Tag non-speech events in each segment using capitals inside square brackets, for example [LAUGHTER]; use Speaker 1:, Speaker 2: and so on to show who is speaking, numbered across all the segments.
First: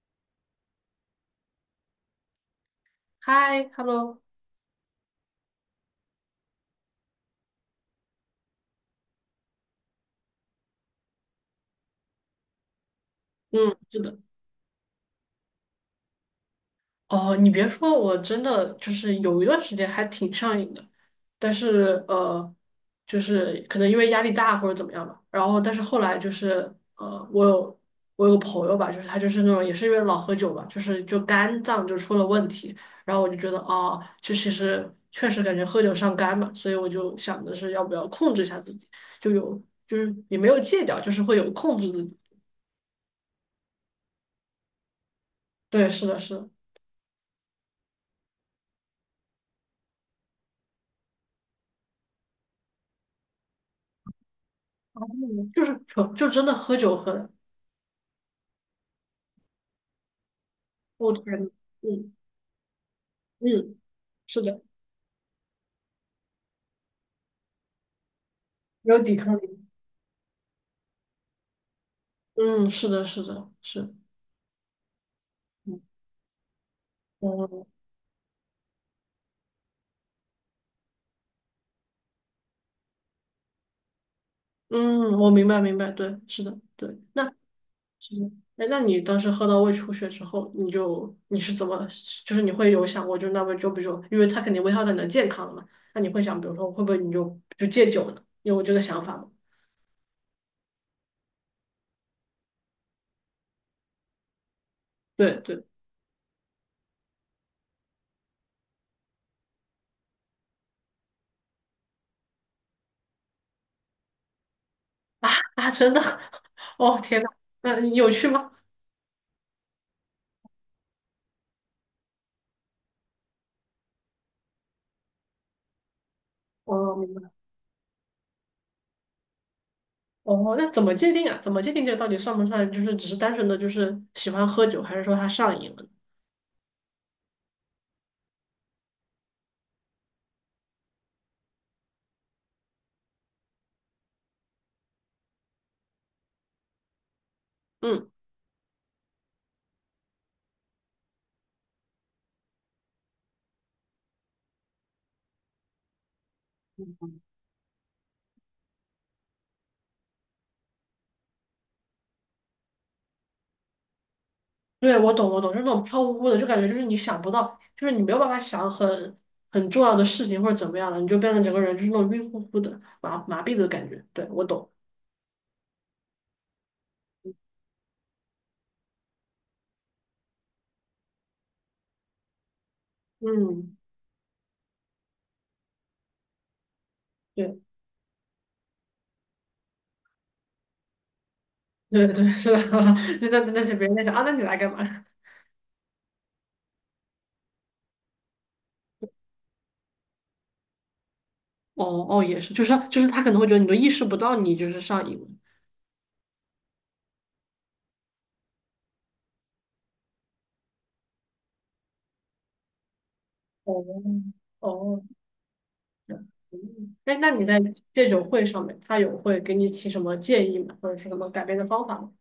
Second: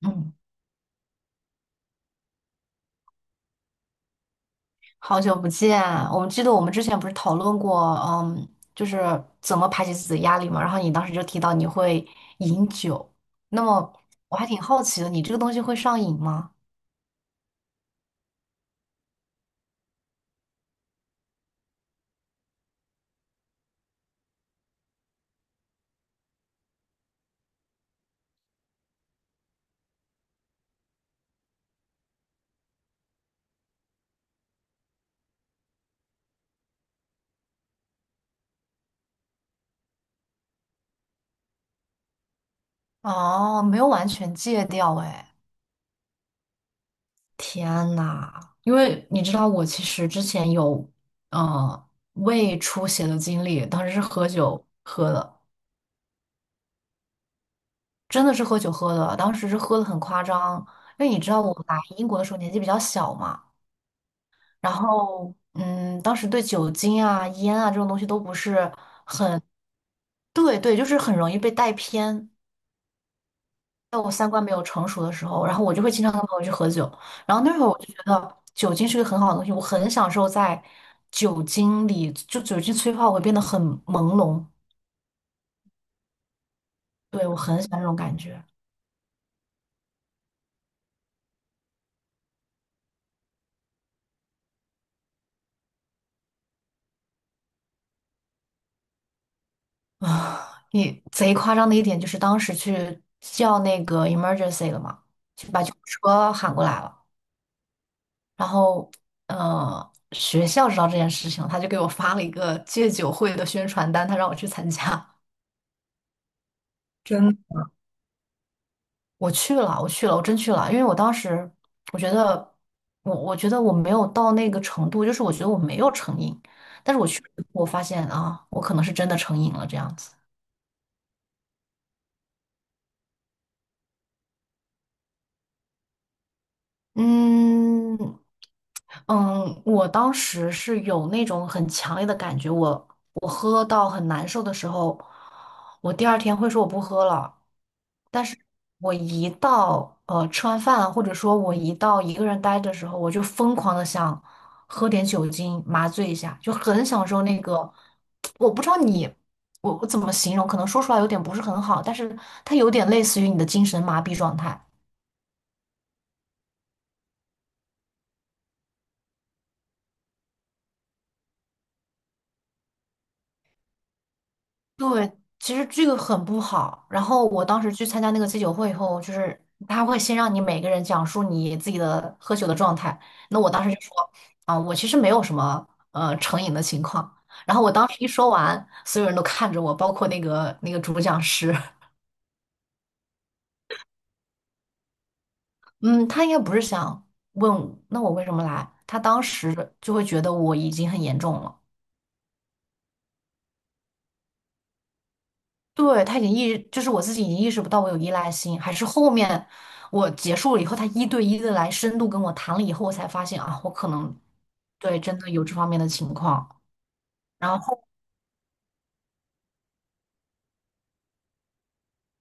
Speaker 1: 嗯，
Speaker 2: 嗨，hello，
Speaker 1: 好久不见，我们记得我们之前不是讨论过，嗯，就是怎么排解自己的压力嘛。然后你当时就提到你会饮酒，那
Speaker 2: 嗯，
Speaker 1: 么
Speaker 2: 是的，
Speaker 1: 我还挺好奇的，你这个东西会上瘾吗？
Speaker 2: 哦，你别说，我真的就是有一段时间还挺上瘾的，但是就是可能因为压力大或者怎么样吧，然后但是后来就是呃，我有我有个朋友吧，就是他就是那种也是因为老喝酒吧，就肝脏就出了问题，然后我就觉得哦，这其实确实感觉喝酒伤肝嘛，所以我就想的是要不要控制一下自己，就有就是也没有戒掉，就是会有控制自己，
Speaker 1: 哦，没有完全戒掉，哎，
Speaker 2: 对，是的，是的。
Speaker 1: 天呐，因为你知道我其实之前有，呃，胃出血的经历，当时是喝酒喝的，
Speaker 2: 嗯，就是可就真的喝酒喝的，
Speaker 1: 真的是喝酒喝的，当时是喝的很夸张，因为
Speaker 2: 我
Speaker 1: 你知道
Speaker 2: 天呐，
Speaker 1: 我来英
Speaker 2: 嗯
Speaker 1: 国的时候年纪比较小嘛。
Speaker 2: 嗯，是的，
Speaker 1: 然后，嗯，当时对酒精啊、烟啊这种东西都不是，
Speaker 2: 没有抵抗力，
Speaker 1: 对对，就是很容易被带偏。
Speaker 2: 嗯，是的，是的，是，
Speaker 1: 在我三观没有成熟的时候，然后我就会
Speaker 2: 嗯
Speaker 1: 经常跟朋友去喝酒。然后那会
Speaker 2: 嗯
Speaker 1: 儿我就觉得酒精是个很好的东西，我很享受在酒精里，就酒精催化我会变得很朦胧。
Speaker 2: 嗯，我明白明白，对，是的，对，那
Speaker 1: 对，我很喜欢这种
Speaker 2: 是
Speaker 1: 感
Speaker 2: 的，
Speaker 1: 觉
Speaker 2: 哎，那你当时喝到胃出血之后，你是怎么，就是你会有想过，就那么就比如说，因为它肯定危害到你的健康了嘛，那你会想，比如说会不会你就戒酒呢？你有这个想法吗？
Speaker 1: 啊！你贼夸张的一点就是当时去叫那个 emergency 了嘛，
Speaker 2: 对
Speaker 1: 就把
Speaker 2: 对
Speaker 1: 救护车喊过来了。然后学校知道这件事情他就给我发了一个戒酒会的宣传单，他让我去参加。
Speaker 2: 啊啊，真的，[LAUGHS] 哦天呐，
Speaker 1: 真
Speaker 2: 那你有趣吗？
Speaker 1: [LAUGHS] 我去了，我去了，我真去了，因为我当时我觉得我觉得我没有到那个程度，就是我觉得我没有成瘾，
Speaker 2: 哦，
Speaker 1: 但是我
Speaker 2: 明
Speaker 1: 去了
Speaker 2: 白。
Speaker 1: 以后我发现啊，我可能是真的成瘾了这样子。
Speaker 2: 哦，那怎么界定啊？怎么界定这个到底算不算？就是只是单纯的就是喜欢喝酒，还是说他上瘾了呢？
Speaker 1: 嗯嗯。我当时是有那种很强烈的感觉，我喝到很难受的时候，我第二天会说我不喝了。
Speaker 2: 嗯，
Speaker 1: 但是我一到吃完饭，或者说我一到一个人待的时候，我就疯狂的想喝点酒精麻醉一下，就很享受那个。我不知道你，我怎么形容，可能说出来有点不是很好，但是它有点类似于你的精神麻痹状态。
Speaker 2: 对，我懂，我懂，就是那种飘忽忽的，就感觉就是你想不到，就是你没有办法想很重要的事情或者怎么样了，你就变成整个人就是那种晕乎乎的、麻麻痹的感觉。对，我懂。
Speaker 1: 对，其实这个很不好。然后我当时去参加那个戒酒会以后，就是他会先让你每个人讲述你自己的喝酒的状态。那我当时
Speaker 2: 嗯，
Speaker 1: 就说，啊、我其实没有什么成瘾的情况。然
Speaker 2: 对
Speaker 1: 后我当时一说完，所有人都看着我，包括那个主讲师。[LAUGHS]
Speaker 2: 对对，是的，[LAUGHS] 就那那些别人在想啊，那你来干嘛？[LAUGHS]
Speaker 1: 嗯，他应该不是想问那我为什么来，他当时就会觉得我已经很严重了。
Speaker 2: 哦哦，也是，就是他可能会觉得你都意识不到你就是上瘾了。
Speaker 1: 对，他已经意，就是我自己已经意识不到我有依赖性，还是后面我结束了以后，他一对一的来深度跟我谈了以后，我才发现啊，我
Speaker 2: 哦
Speaker 1: 可能对
Speaker 2: 哦，
Speaker 1: 真的有这方面的情
Speaker 2: 嗯
Speaker 1: 况。
Speaker 2: 哎，那你
Speaker 1: 然
Speaker 2: 在
Speaker 1: 后
Speaker 2: 戒酒会上面，他有会给你提什么建议吗？或者是什么改变的方法吗？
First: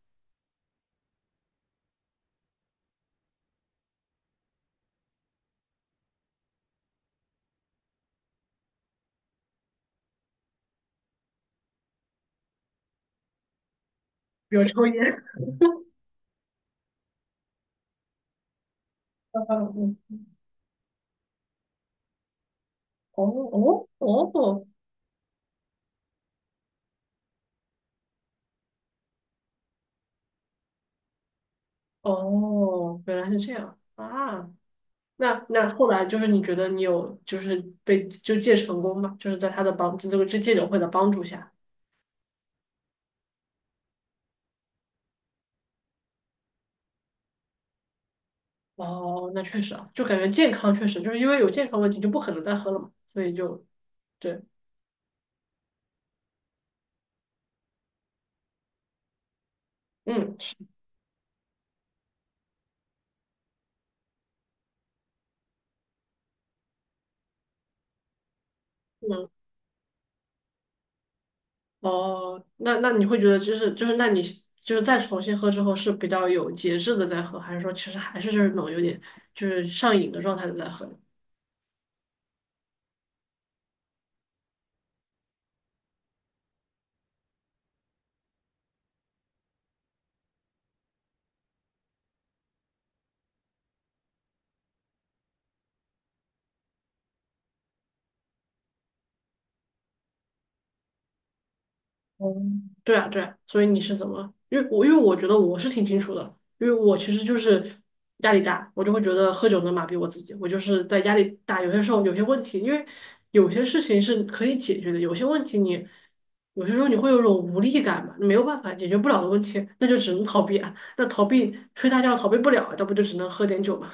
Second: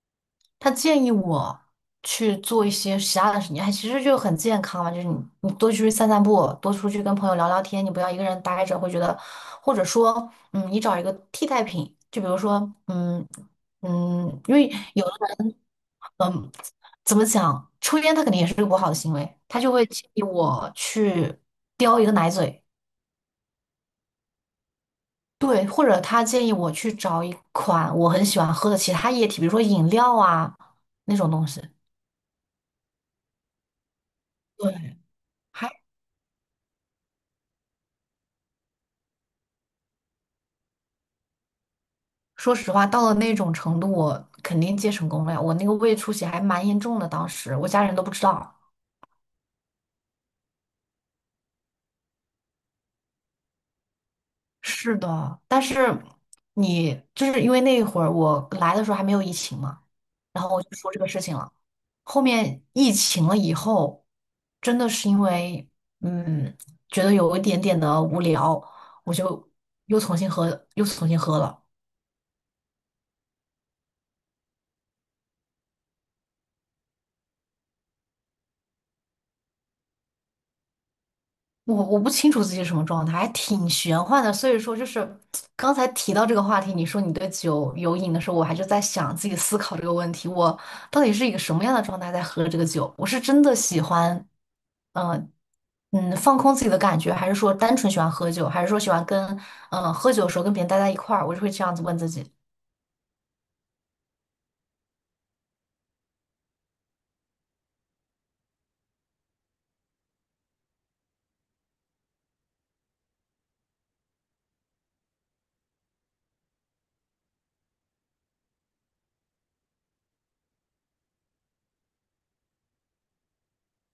Speaker 1: 他建议我去做一些其他的事情，还其实就很健康嘛，就是你多出去散散步，多出去跟朋友聊聊天，你不要一个人待着，会觉得，或者说，嗯，你找一个替代品，就比如说，嗯。
Speaker 2: 比
Speaker 1: 因
Speaker 2: 如
Speaker 1: 为
Speaker 2: 抽烟。
Speaker 1: 有的
Speaker 2: [LAUGHS]
Speaker 1: 人。嗯，怎么讲？抽烟他肯定也是个不好的行为，他就会建
Speaker 2: 嗯
Speaker 1: 议我去叼一个奶嘴，
Speaker 2: 哦哦哦
Speaker 1: 对，或者他建议我去找一款我很喜欢喝的其他液体，比如说饮料啊那种东西。
Speaker 2: 哦，原来是这样啊！
Speaker 1: 对，
Speaker 2: 那那
Speaker 1: 还
Speaker 2: 后来就是你觉得你有就是被就戒成功吗？就是在他的帮这个戒戒酒会的帮助下。
Speaker 1: 说实话，到了那种程度，我肯定戒成功了呀。我那个胃出血还蛮严重的，当时我家人都不知道。
Speaker 2: 哦，那确实啊，就感觉健康确实就是因为有健康问题就不可能再喝了嘛，所以就对，
Speaker 1: 是的，但是就是因为那一会儿我来的时候还没有疫情嘛，
Speaker 2: 嗯，
Speaker 1: 然
Speaker 2: 是
Speaker 1: 后我就说这个事情了。后面疫情了以后，真的是因为嗯，觉得有一点点的无聊，我就又重新喝，又重新喝了。
Speaker 2: 哦，那那你会觉得就是，那你就是再重新喝之后是比较有节制的在喝，还是说其实还是就是那种有点就是上瘾的状态的在喝？
Speaker 1: 我不清楚自己是什么状态，还挺玄幻的。所以说，就是刚才提到这个话题，你说你对酒有瘾的时候，我还就在想自己思考这个问题，我到底是一个什么样的状态在喝这个酒？我是真的喜欢，嗯、放空自己的感觉，还是说单纯喜欢喝酒，还是说喜欢跟喝酒的时候跟别人待在一块儿？我就会这样子问自己。
Speaker 2: 哦，对啊，对啊，所以你是怎么？因为我觉得我是挺清楚的，因为我其实就是压力大，我就会觉得喝酒能麻痹我自己。我就是在压力大，有些时候有些问题，因为有些事情是可以解决的，有些问题你有些时候你会有种无力感嘛，没有办法解决不了的问题，那就只能逃避啊。那逃避睡大觉逃避不了，那不就只能喝点酒嘛？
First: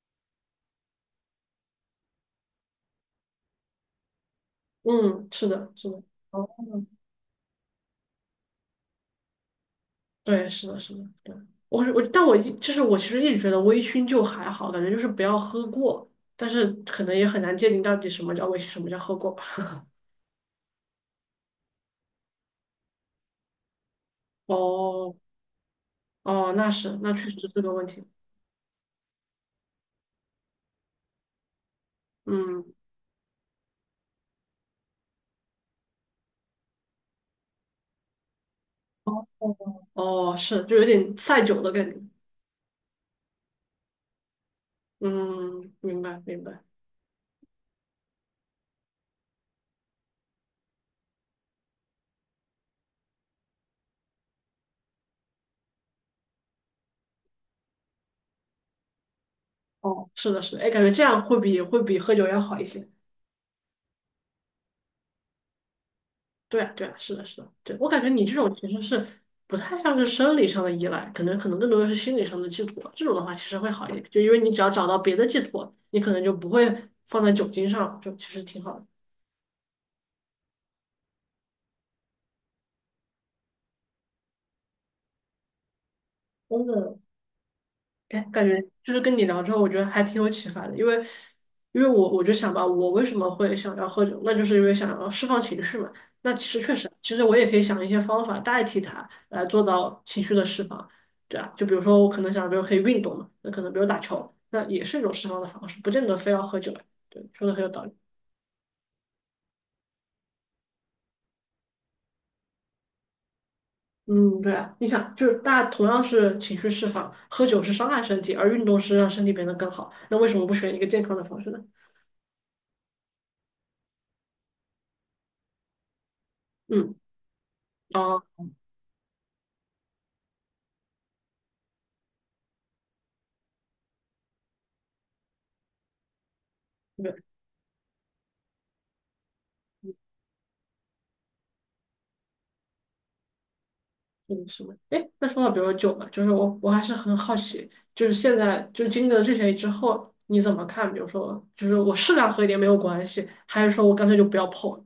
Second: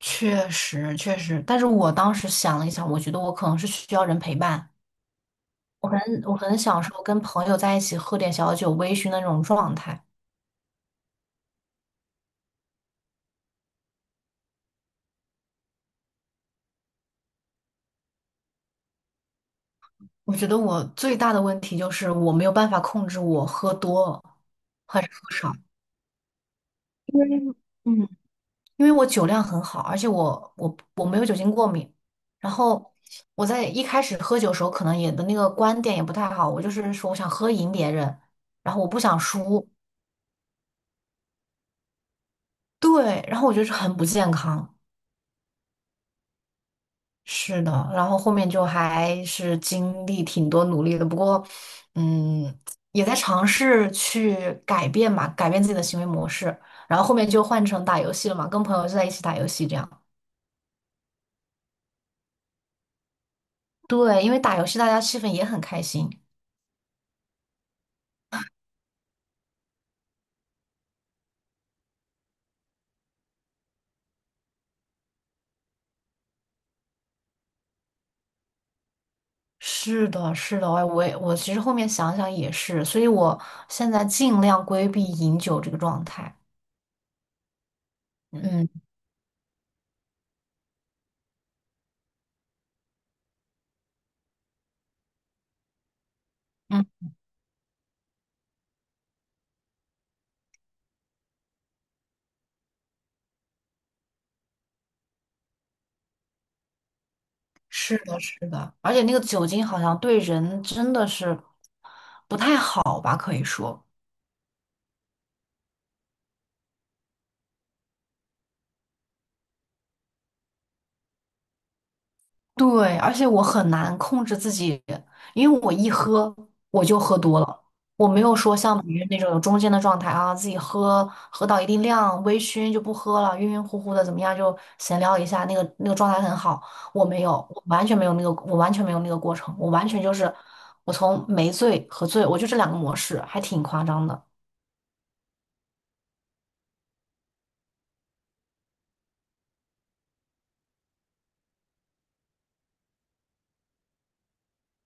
Speaker 1: 确实，确实，但是我当时想了一想，我觉得我可能是需要人陪伴。
Speaker 2: [LAUGHS] 嗯，是的，
Speaker 1: 我
Speaker 2: 是
Speaker 1: 很
Speaker 2: 的。
Speaker 1: 我
Speaker 2: 哦
Speaker 1: 很享受跟朋友在一起喝点小酒微醺的那种状态。
Speaker 2: 对，是的，是的，对，我是，但我一就是我其实一直觉得微醺就还好，感觉就是不要喝过，但是可能也很难界定到底什么叫微醺，什么叫喝过吧。
Speaker 1: 我觉得我最大的问题就是我没有办法控制我喝多还是
Speaker 2: 哦
Speaker 1: 喝少。
Speaker 2: 哦，那是，那确实是个问
Speaker 1: 嗯，
Speaker 2: 题。
Speaker 1: 因为我酒量很好，而且我没有酒精过敏。然
Speaker 2: 嗯，
Speaker 1: 后我在一开始喝酒的时候，可能也的那个观点也不太好，我就是说我想喝赢别人，然后我不想
Speaker 2: 哦
Speaker 1: 输。
Speaker 2: 哦，是，就有点赛酒的感觉。
Speaker 1: 对，然后我觉得是很不健康。
Speaker 2: 嗯，明白明白。
Speaker 1: 是的，然后后面就还是经历挺多努力的，不过，嗯，也在尝试去改变吧，改变自己的行为模式。然后后面就换成打游戏了嘛，跟朋友就在一起打游戏这样。
Speaker 2: 哦，是的，是的，哎，感觉这样会比喝酒要好一些。
Speaker 1: 对，因为打游戏大家气氛也很开心。
Speaker 2: 对啊，对啊，是的，是的，对，我感觉你这种其实是不太像是生理上的依赖，可能更多的是心理上的寄托。这种的话其实会好一点，就因为你只要找到别的寄托，你可能就不会放在酒精上，就其实挺好的。
Speaker 1: 是的，是的，哎，我其实后面想想也是，所以我现在尽量规避饮酒这个状态。
Speaker 2: 真的，哎，感觉
Speaker 1: 嗯
Speaker 2: 就是跟你聊之后，我觉得还挺有启发的，因为，因为我就想吧，我为什么会想要喝酒，那就是因为想要释放情绪嘛。那其实确
Speaker 1: 嗯。
Speaker 2: 实，其实我也可以想一些方法代替它来做到情绪的释放，对啊，就比如说我可能想，比如可以运动嘛，那可能比如打球，那也是一种释放的方式，不见得非要喝酒。对，说的很有道理。
Speaker 1: 是的，是的，而且那个酒精好像对人真的是不太好吧，可以说。
Speaker 2: 嗯，对啊，你想，就是大家同样是情绪释放，喝酒是伤害身体，而运动是让身体变得更好，那为什么不选一个健康的方式呢？
Speaker 1: 对，而且我很难控制自己，因为我一喝我
Speaker 2: 嗯，
Speaker 1: 就喝多了，我没
Speaker 2: 哦，
Speaker 1: 有说像别人那种有中间的状态啊，自己喝到一定量，微醺就不喝了，晕晕乎乎的怎么样就闲聊一下，那个状态很好。我
Speaker 2: 对。
Speaker 1: 没有，我完全没有那个，我完全没有那个过程，我完全就是我从没醉和醉，我就这两个模式，还挺夸张的。
Speaker 2: 嗯，是吗？哎，那说到比如说酒嘛，就是我还是很好奇，就是现在就是经历了这些之后，你怎么看？比如说，就是我适量喝一点没有关系，还是说我干脆就不要碰了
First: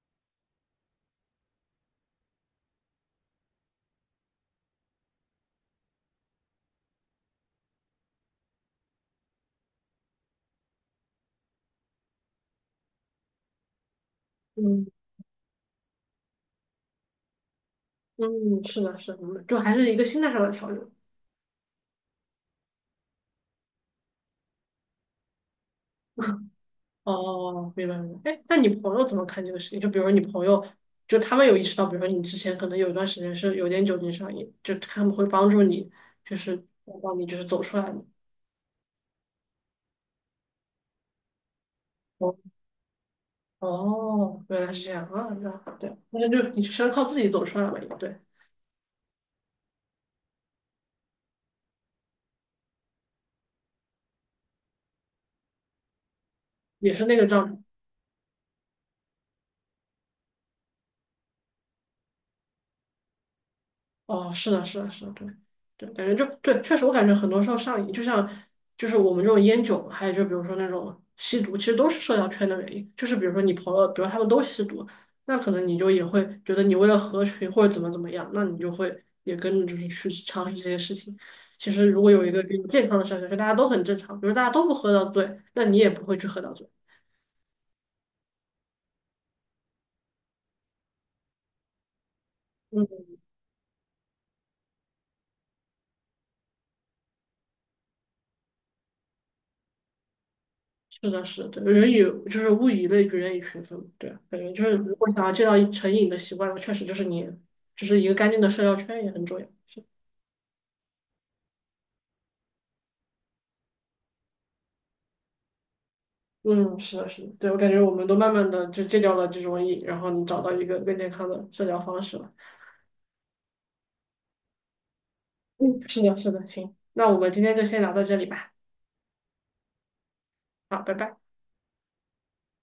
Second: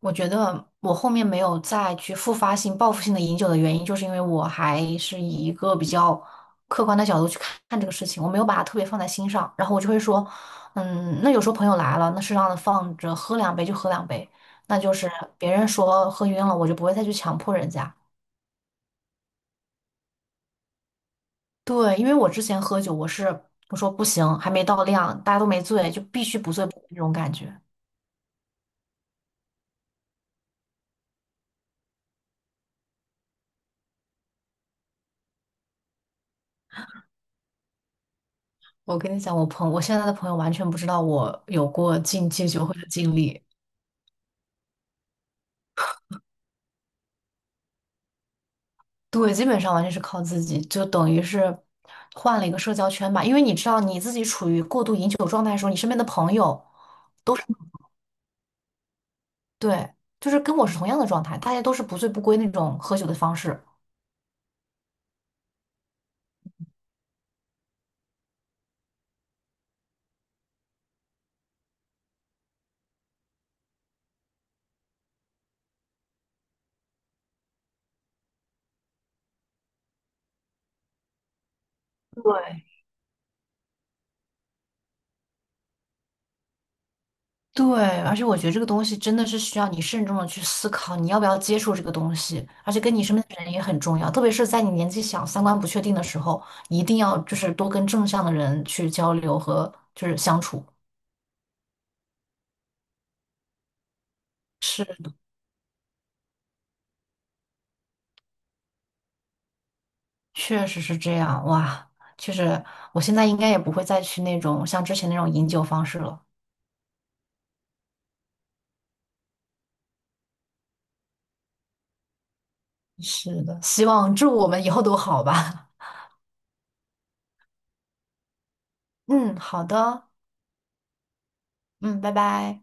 Speaker 1: 我觉得我后面没有再去复发性、报复性的饮酒的原因，就是因为我还是以一个比较客观的角度去看看这个事情，我没有把它特别放在心上。然后我就会说，嗯，那有时候朋友来了，那适当的放着喝两杯就喝两杯，那
Speaker 2: 嗯
Speaker 1: 就是别人说喝晕了，我就不会再去强迫人家。
Speaker 2: 嗯，是的，是的，嗯就还是一个心态上的调整。
Speaker 1: 对，因为我之前喝酒，我是我说不行，还没到量，大家都没醉，就必须
Speaker 2: [LAUGHS]
Speaker 1: 不醉不归那种感觉。
Speaker 2: 哦，明白明白。哎，那你朋友怎么看这个事情？就比如说你朋友，就他们有意识到，比如说你之前可能有一段时间是有点酒精上瘾，就他们会帮助你，就是帮你就是走出来吗。
Speaker 1: 我跟你讲，我现在的朋友完全不知道我有过禁戒酒会的经历。
Speaker 2: 哦，原来是这样啊，那好对，那就你是要靠自己走出来了，也对，
Speaker 1: 对，基本上完全是靠自己，就等于是换了一个社交圈吧。因为你知道你自己处于过度饮酒状态的时候，你身边的朋友，
Speaker 2: 也是那个状态
Speaker 1: 对，就是跟我是同样的状态，大家都是不醉不归那种喝酒的方式。
Speaker 2: 哦，是的，是的，是的，对，对，感觉就对，确实，我感觉很多时候上瘾，就像就是我们这种烟酒，还有就比如说那种吸毒，其实都是社交圈的原因。就是比如说你朋友，比如他们都吸毒，那可能你就也会觉得你为了合群或者怎么怎么样，那你就会也跟着就是去尝试这些事情。其实如果有一个比
Speaker 1: 对，
Speaker 2: 较健康的社交圈，大家都很正常，比如大家都不喝到醉，那你也不会去喝到醉。
Speaker 1: 对，而且我觉得这个东西真的是需要你慎重的去思考，你要不要接触这个东西，而且跟你
Speaker 2: 嗯。
Speaker 1: 身边的人也很重要，特别是在你年纪小、三观不确定的时候，一定要就是多跟正向的人去交流和就是相处。
Speaker 2: 是的，是的，对，人以就是物以类聚，人以群分，对啊，感觉就是
Speaker 1: 是。
Speaker 2: 如果想要戒掉一成瘾的习惯，确实就是你，就是一个干净的社交圈也很重要。是，
Speaker 1: 确实是这样，哇，确实，我现在应该也不会再去那种像之前那种饮酒方式了。
Speaker 2: 嗯，是的，是的，对，我感觉我们都慢慢的就戒掉了这种瘾，然后你找到一个更健康的社交方式了。
Speaker 1: 是的，希望祝我们以后都好吧。
Speaker 2: 嗯，是的，是的，行，那我们今天就先聊到这里吧。
Speaker 1: [LAUGHS] 嗯，好的，
Speaker 2: 好，拜拜。
Speaker 1: 嗯，拜拜。